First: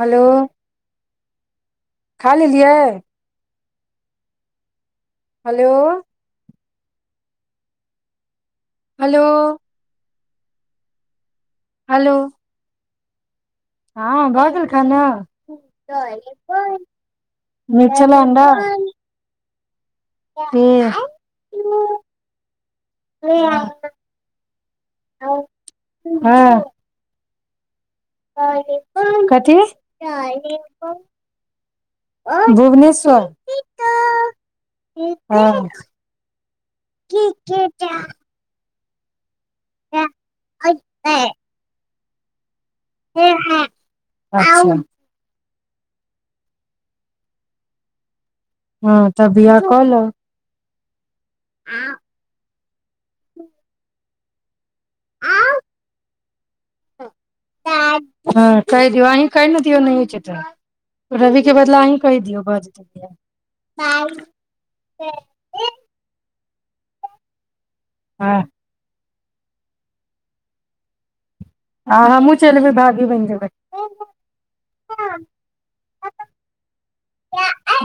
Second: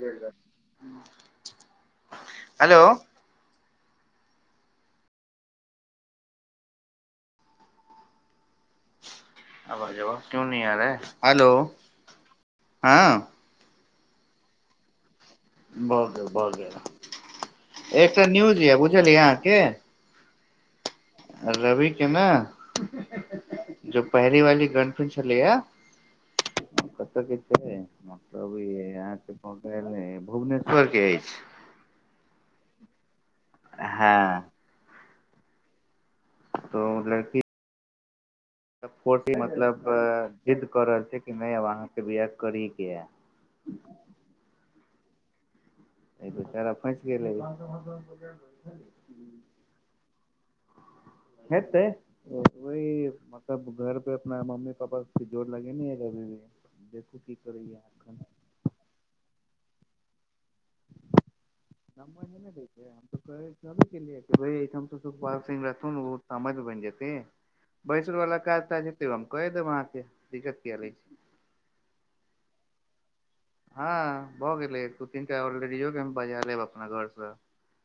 Hello खा लेलियै hello hello hello आबाज आबै क्यो न आ रहा है हलो हेलो हँ हँ भऽ गेल खाना भऽ गेल, भऽ गेल! मीट छलै एकटा न्यूज यऽ, बुझलियै अहाँके हुँ रवि के ने जो पहिरी वाली गन्ठन छलैया कत भऽ कथि गेल भुवनेश्वर के अछि भुभने स्वर हँ हँ तऽ मतलब की चा सपोर्ट इ मतलब जिद्द कऽ रहल छै कि नहि अब बिआह करी के यै ह ह बेचारा फंसी गेलय हँ तब बिआ कऽ ल हेते ओ वहि मतलब घर पे अपना मम्मी जोर लगेने ह रह देखू की करैय एखन कियो नहि छै एतह समझ ने जेतै बियाह। रहै कहे कियै सुखपाल सिंह रहथुन समधी बनि जेतिन बैसरवला हँ काज कैह देब अहाँ कें दिक्कत किया देय छि आ हमूँ चलबी भागी बनि जेबै हँ भऽ गेलै दू तीनटा और लडिजो कऽ बजा लेब अपना घर पर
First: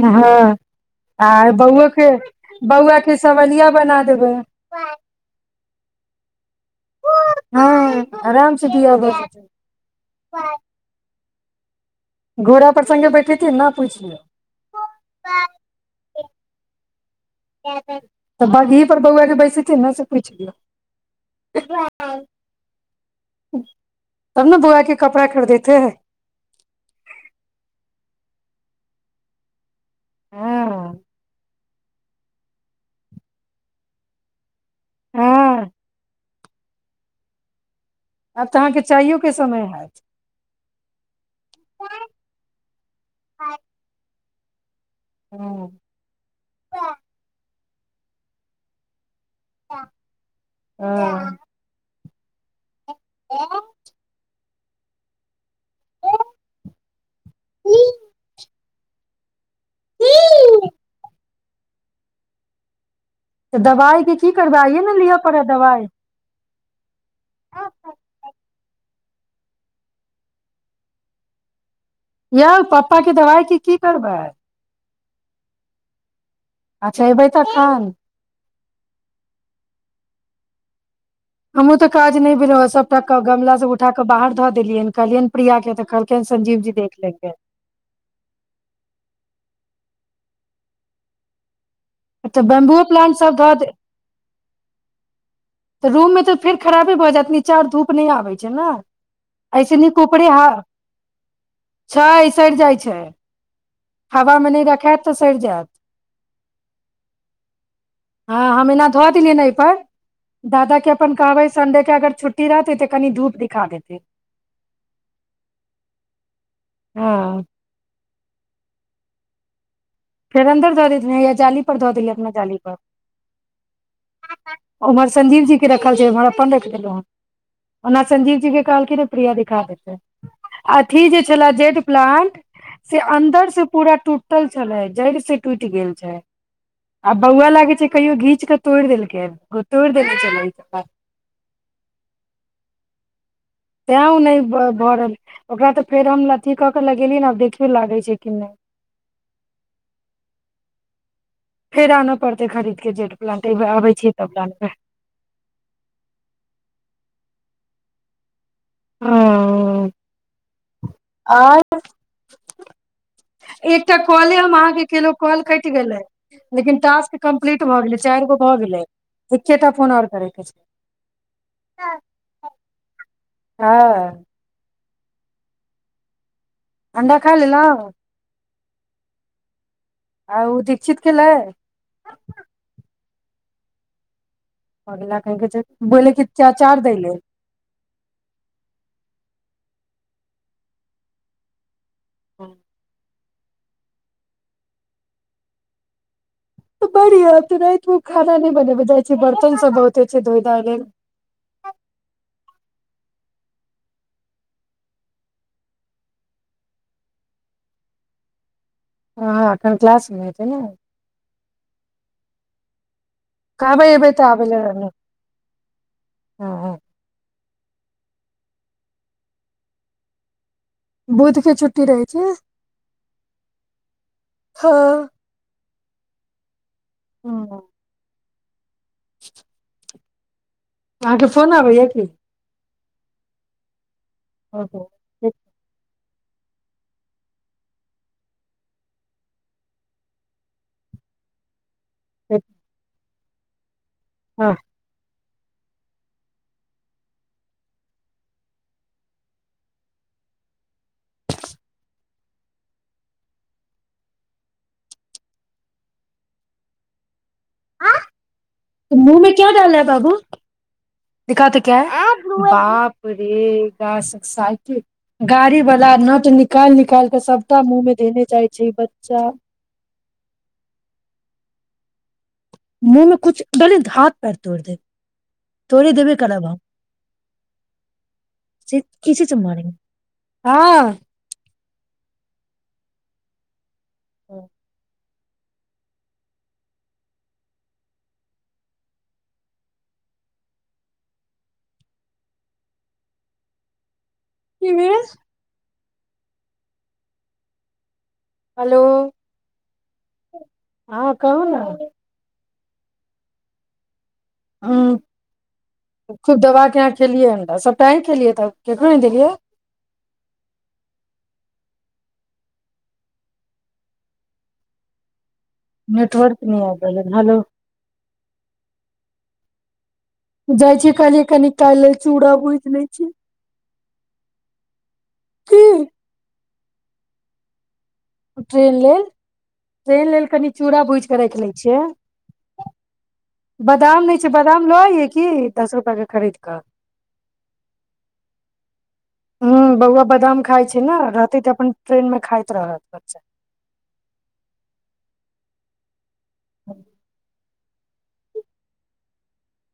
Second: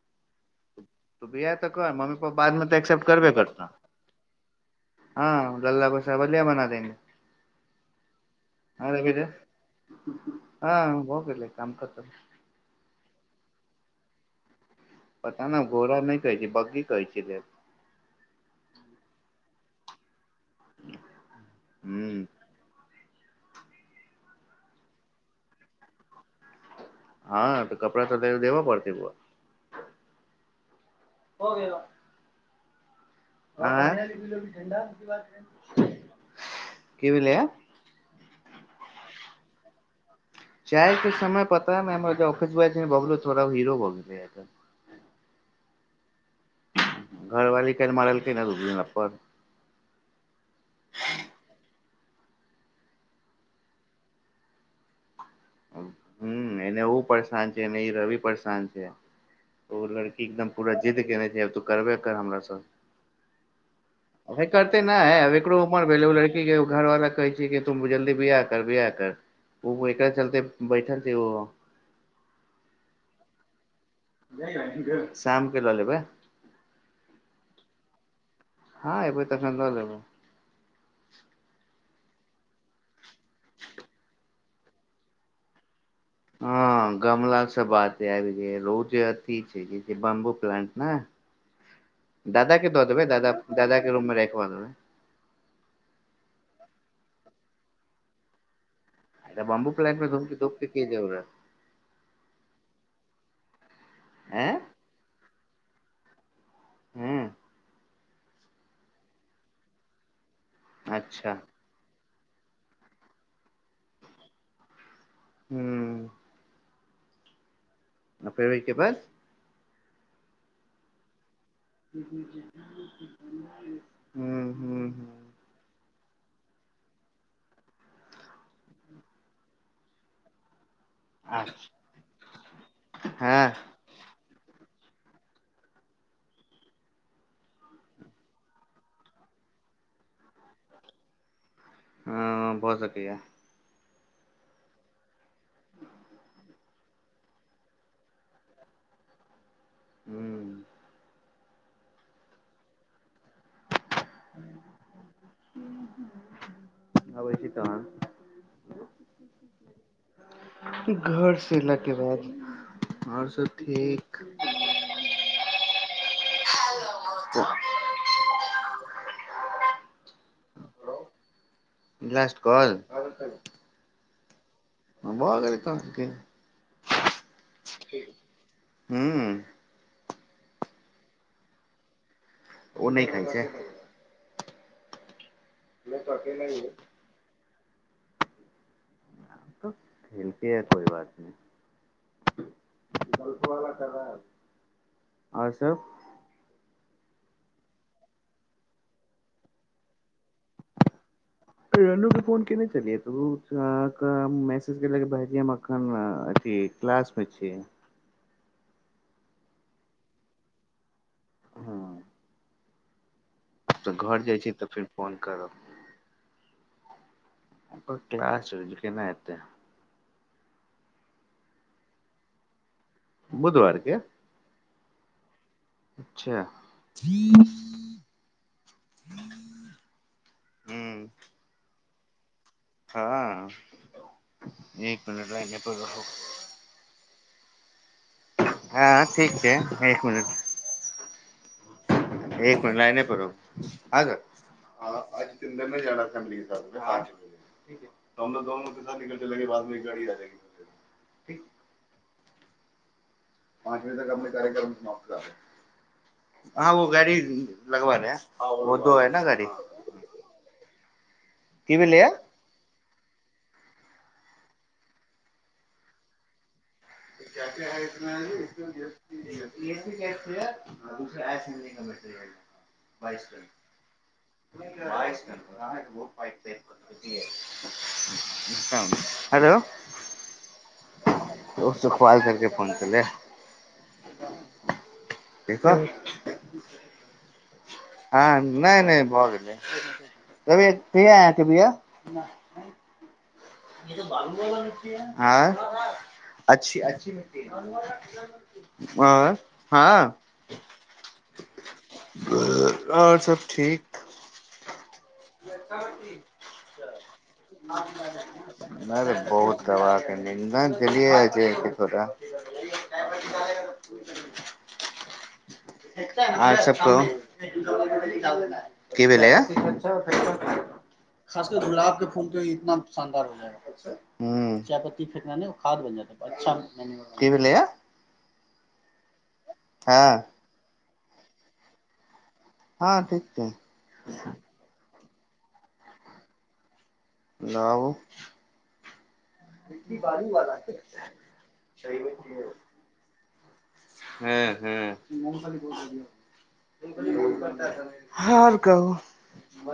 हँ आ सुप्रिया तऽ बौओ कहै के मम्मी पापा बाद मे तऽ बौआ एक्सेप्ट के करबे कर सवलिया तह बना देबै। हँ लला क सबेलिया बना देंगे हँ आराम से हँ धब रवि रे हँ भऽ गेलै काम खतम घोड़ा पर संगे बैठेतीन न पूछि लियौ की कहै छै बगी कहै छै ले त बघी पर बोआ के बैस से थिन ना से पुइछ लियो हूं तब न बोआ के कपड़ा खरीदते हँ तऽ कपड़ा तऽ देब पड़त बुआ हँ हो गया आइ [unintelligible] हँ बात की भेलइय आब तऽ अहाँके चाइयो के समय होत चाय के समय पता ह हम ऑफस बॉज भ गेलथोड़ हीरो भऽ गेलै हू घर बली काइल मारलकै न दू तीन लप्पर हँ ऐ य हु एने उऽ परेशान छै एने ई रवि परेशान छै ओ लड़की एकदम पूरा जीद केने छै तू करबे कर हमरा सँ तऽ दबाइके की करबै आइयए न लिअ पड़त दबाइ लड़की क्याकी ओ घर वला कहै छिय कि तुम जल्दी दियाह कर बियाह कर ओ एक चलते बैठल छैे ओहो यो पपा के दवाइ के की करबै [unintelligible] शामके लऽ लेबै अच्छा अयबै तखन हँ एबै तऽखन ल लेबै त काज नहि भेलै ओ सब ओतयक गमला सब उठाक बाहर धऽ देलियै कहलियै प्रिया के तऽ कहल हँ गमलासँ बाते आ जे रोज अथथि छै ई बम्बू प्लांट ने तऽ दादाके बम्बुओ दऽ देबै प्लांट सब दादा धऽ दे दादाके रूममे राखबा देबै तऽ रूम मे तऽ फेर खराबे भऽ जायत नचार धूप नहि आबैत छै ने बम्बू ऐसे न प्लांट मे कपरे धूप ह धूप के की जरूरत छ सड़ जाइ छै हावा ऐं मने रायत तऽ सरि जायत ह्म हँ हम एना धोआ दिय ने एहि पर दादा के अपन अच्छा कहबै संडे के अगर छुट्टी रहतै तऽ कनि धूप दिखा देते हू हँ न फरवरी के बाद फेर अन्दर दोड़ देने य ह्मँ्म ह्म ह्म लर अपन रख देलहु हँं ओना संजीव जी के कहलखिन ने प्रिया दिखा देते अथी जे छे अच्छा जेड प्लांट से हँ अंन्दर से पूरा टूट पटल चलैइ छै जड़ि से टूटि गेल छै आ बौआ लागे छै कहियो घींच क तोड़ि देलकै तोड़ि देनेे छै ह बहुत शक्रिया तैं ओ नहि भरल ओकरा तऽ फेर हम अथी कऽ कऽ लगेलिय ने आ देखियो लागै छै कि नहि ह्म फेर आना पड़तै खरीद के जेठ पलानटे त तब ओ घरसँ अयलाके बाद आओरसभ ठीक ग है लेकिन टास्क कम्प्लीट भऽ गेलै चारि गो भऽ गेलै एके टा फोन आओर करैके छै ब्लासट कॉल हँ भ गेलए क के अण्डा खा लेल ल ह्म आउ दीक्षित खेल ओ नहि खाइ छै होला क कह बोल की च चार दै ल तऽ खेलतीे है कोइ बात नहि ह्म आस बढ़ तऽ रातिमे खाना नहि बनेबे जाइ छै बर्तन सब बते फर रनू के फोन कने चलियए अहाँके मैसेज केलक भायजी हम एखन अथी क्लासमे छी हँ एखन क्लासमे हेतै ने हँ कहबैबै घर जाइ तऽ छी फेर आै फोन हँ ओ क्लास रह्ये केना एतै बुध के छुट्टी रहै छै बुधवारके हँ अच्छा ह हँ [unintelligible] हूँ अहाँकेँ फोन आबैएा की हँ एक मिनट लाग नहिप हँ ठीक छै एक मिनट एक म लाने पड़ब ह आ स ने जाना फैमिल के साथ प द दोे साथ निकल चले बाद मे गाड़ी आी पाँची तक अपने कार्यक्रम समाप्त हँ गाड़ी लगब ल बो हइ ने गाड़ी दखााते की क्य भेलैया े गा साइकिल गाड़ी वाला न तऽ निकाल निक बच्चा क मुँह में कुछ डाले त इ हाथ पैर तोड़ देब तोड़े देबे करब हम [unintelligible] से किसी से मारेंगे हँ हो ओसँखआाल करकेऽ फोन क ले हँ [unintelligible] हँ नहि नहि भऽ गेलै त क भैय की भेल आँय अच्छी अच्छी म्टी हेलो आ हँ हँ हँ कहू ने आओर सब ठीक ओ खेलियै हमरा सबटा अहीं खेलियै तब केकरो नहि नहि रे देलियै बहुत दवाज जलिय जे क क नेटवर्क आर नहि सबक आबि रहलै हेलो की भेलै य ठ छै जाइ छीय काइल्ह कनि काल लेल के चूड़ा भुज लए छी ह फेकना नहि ओ खाद बन जात ह अच्छा की भेललया ट्रेन ले त लेल कनि चूरा भुज राखि लै छियै हँ ठीक छै बादाम नहि छै बादाम ल की दस रुपआ के खरीद कऽ नउ ह बौआ बादाम खाइ छै ने रहते तऽ अपन ट्रेन में खाइत रहत अच्छा ह ह को क रोज हर कह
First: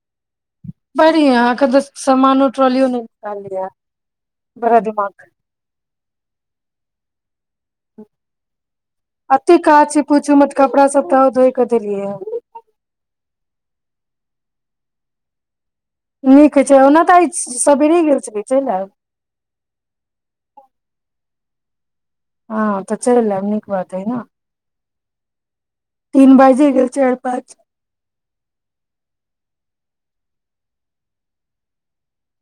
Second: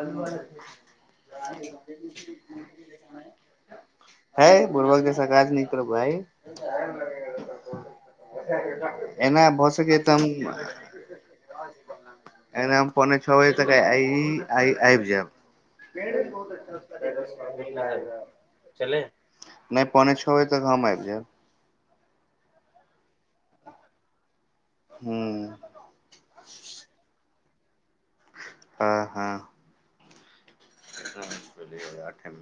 बढ़ि ह एखन तऽ सामानो ट्रलियो नहि निकाललिय है बड़ा दिमाग भइ [inaudible] एते काज छै पूछूमे तऽ कपड़ा सब तऽ धोय कऽ देलियै ह त आइ आ आइब जाब नीक छै ओना तऽ आइ सबेरे गेल छलियै चलि च आयब नहि पौने छओ बजे तक हम आबि जायब हँ तऽ चललैम नीक बात है ने हू तीन बाजिे गेल चारि पाँच हँ हँ अठे म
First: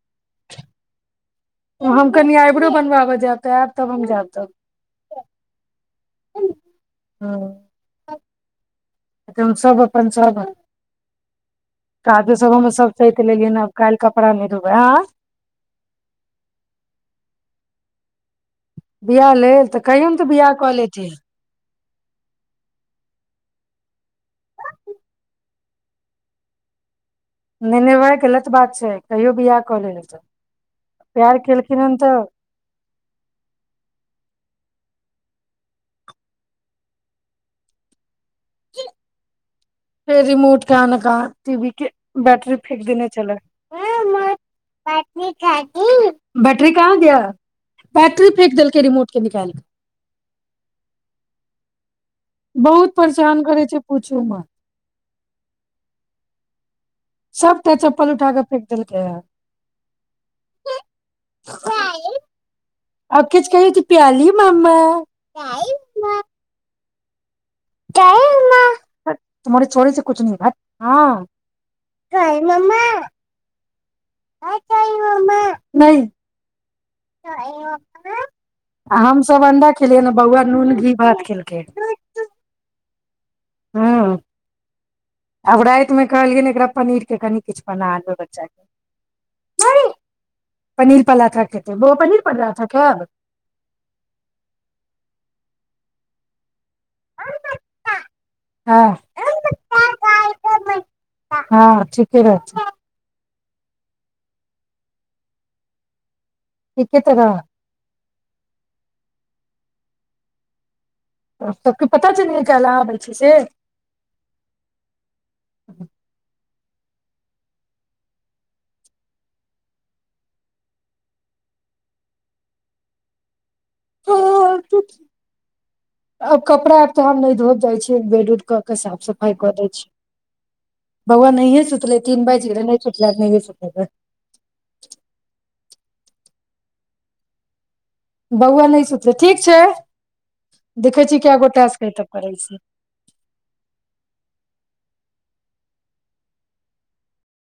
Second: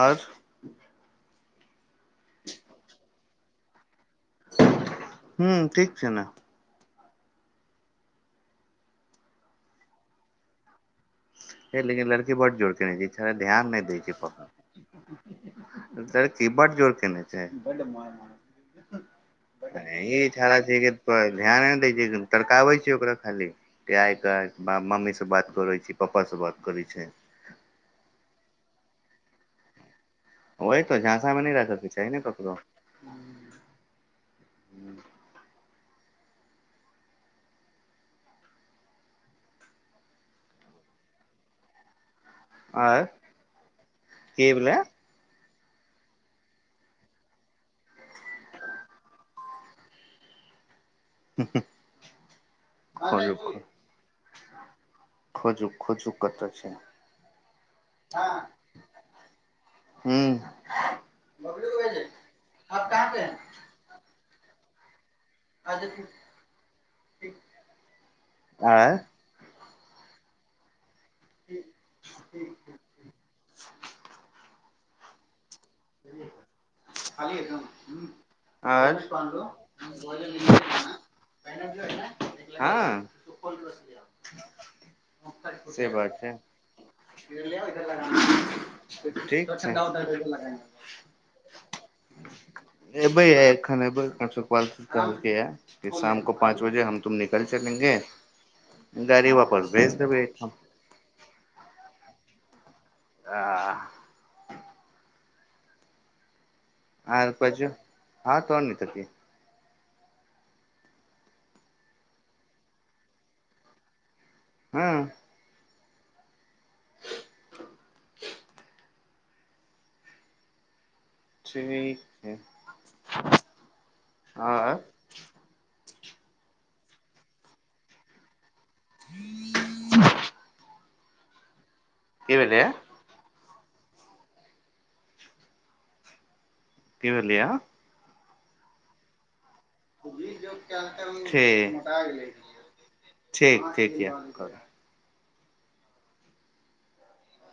आर हम कनि आइबरो बनबाब जाय आयब तब हम तब हू ठीक सेना हँ ए हम सभ अपन सभ लेकिन लड़की बड जोर केने छै सैत इड़ा लेलियै हन ध्यान आब नहि काल्हि दै छै कपड़ा नहि धोबै आँ पापा लड़की बड जोर केने छै बड मायमान बिआाह लेल तऽ कहियौ ने तऽ बिआाह कऽ लेथि तड़कावे छी ओकरा खाली त आ के मम्मी से बात करे छी पापा से बात करै छै नहिने भाय गलत बात छै कहियो भी आ कल नहि त ओहि त झाँसामे नहि रहत त छै ने ककरड़ो कि फेर रिमोट कन कह ी वी के बैटरी फेक आर देने छल के भेलै बैटरी कहाँ गय बैटरी फेक देलकै रिमोट के निकाल ह बहुत परेशान करै छै पूछू मे खोजू खोजू कत छै सबटा चप्पल उठा क फेेक देल ग हूँ आ आँय किछ कहहि प्याली माम अद क आँ छोे छै कछु नहि भात ठ ठीक [unintelligible] त कहिमे हम सब अंडा खेलियै ने बौआ नून घी भात [unintelligible] ह्म आब से रातिमे बात छै कहलियनि एकरा पनीरके कनि किछु बना दे ठीक छै बच्चाके पनीर पलाथा कहते बो पनीर पल रहाथा क अब एबै फर शाम को पाँच जे हम तुम निकल चलेंगे हँ गाड़ी वापस भेज देबैठ के आह ठीके तऽ आर रह पाजू हँ तन न तति सभके पता चल कालहि आबै छै से हँ [inaudible] [inaudible] ठीक छै आंय आब कपड़ा आर तऽ हम नहि धोइब जाइ छियै बेड उड केँ केँ साफ सफाइ कऽ दैत छियै। बौआ नहिए सुत तलै तीन की बाजि भेलै गेलै नहि सुतलै आब नहिये त [inaudible] कि भेलैये बौआ नहि सुतलै ठीक छै देखै छी कए गो ठीक टास्क अय तब करै छी ठीक ठीक य कर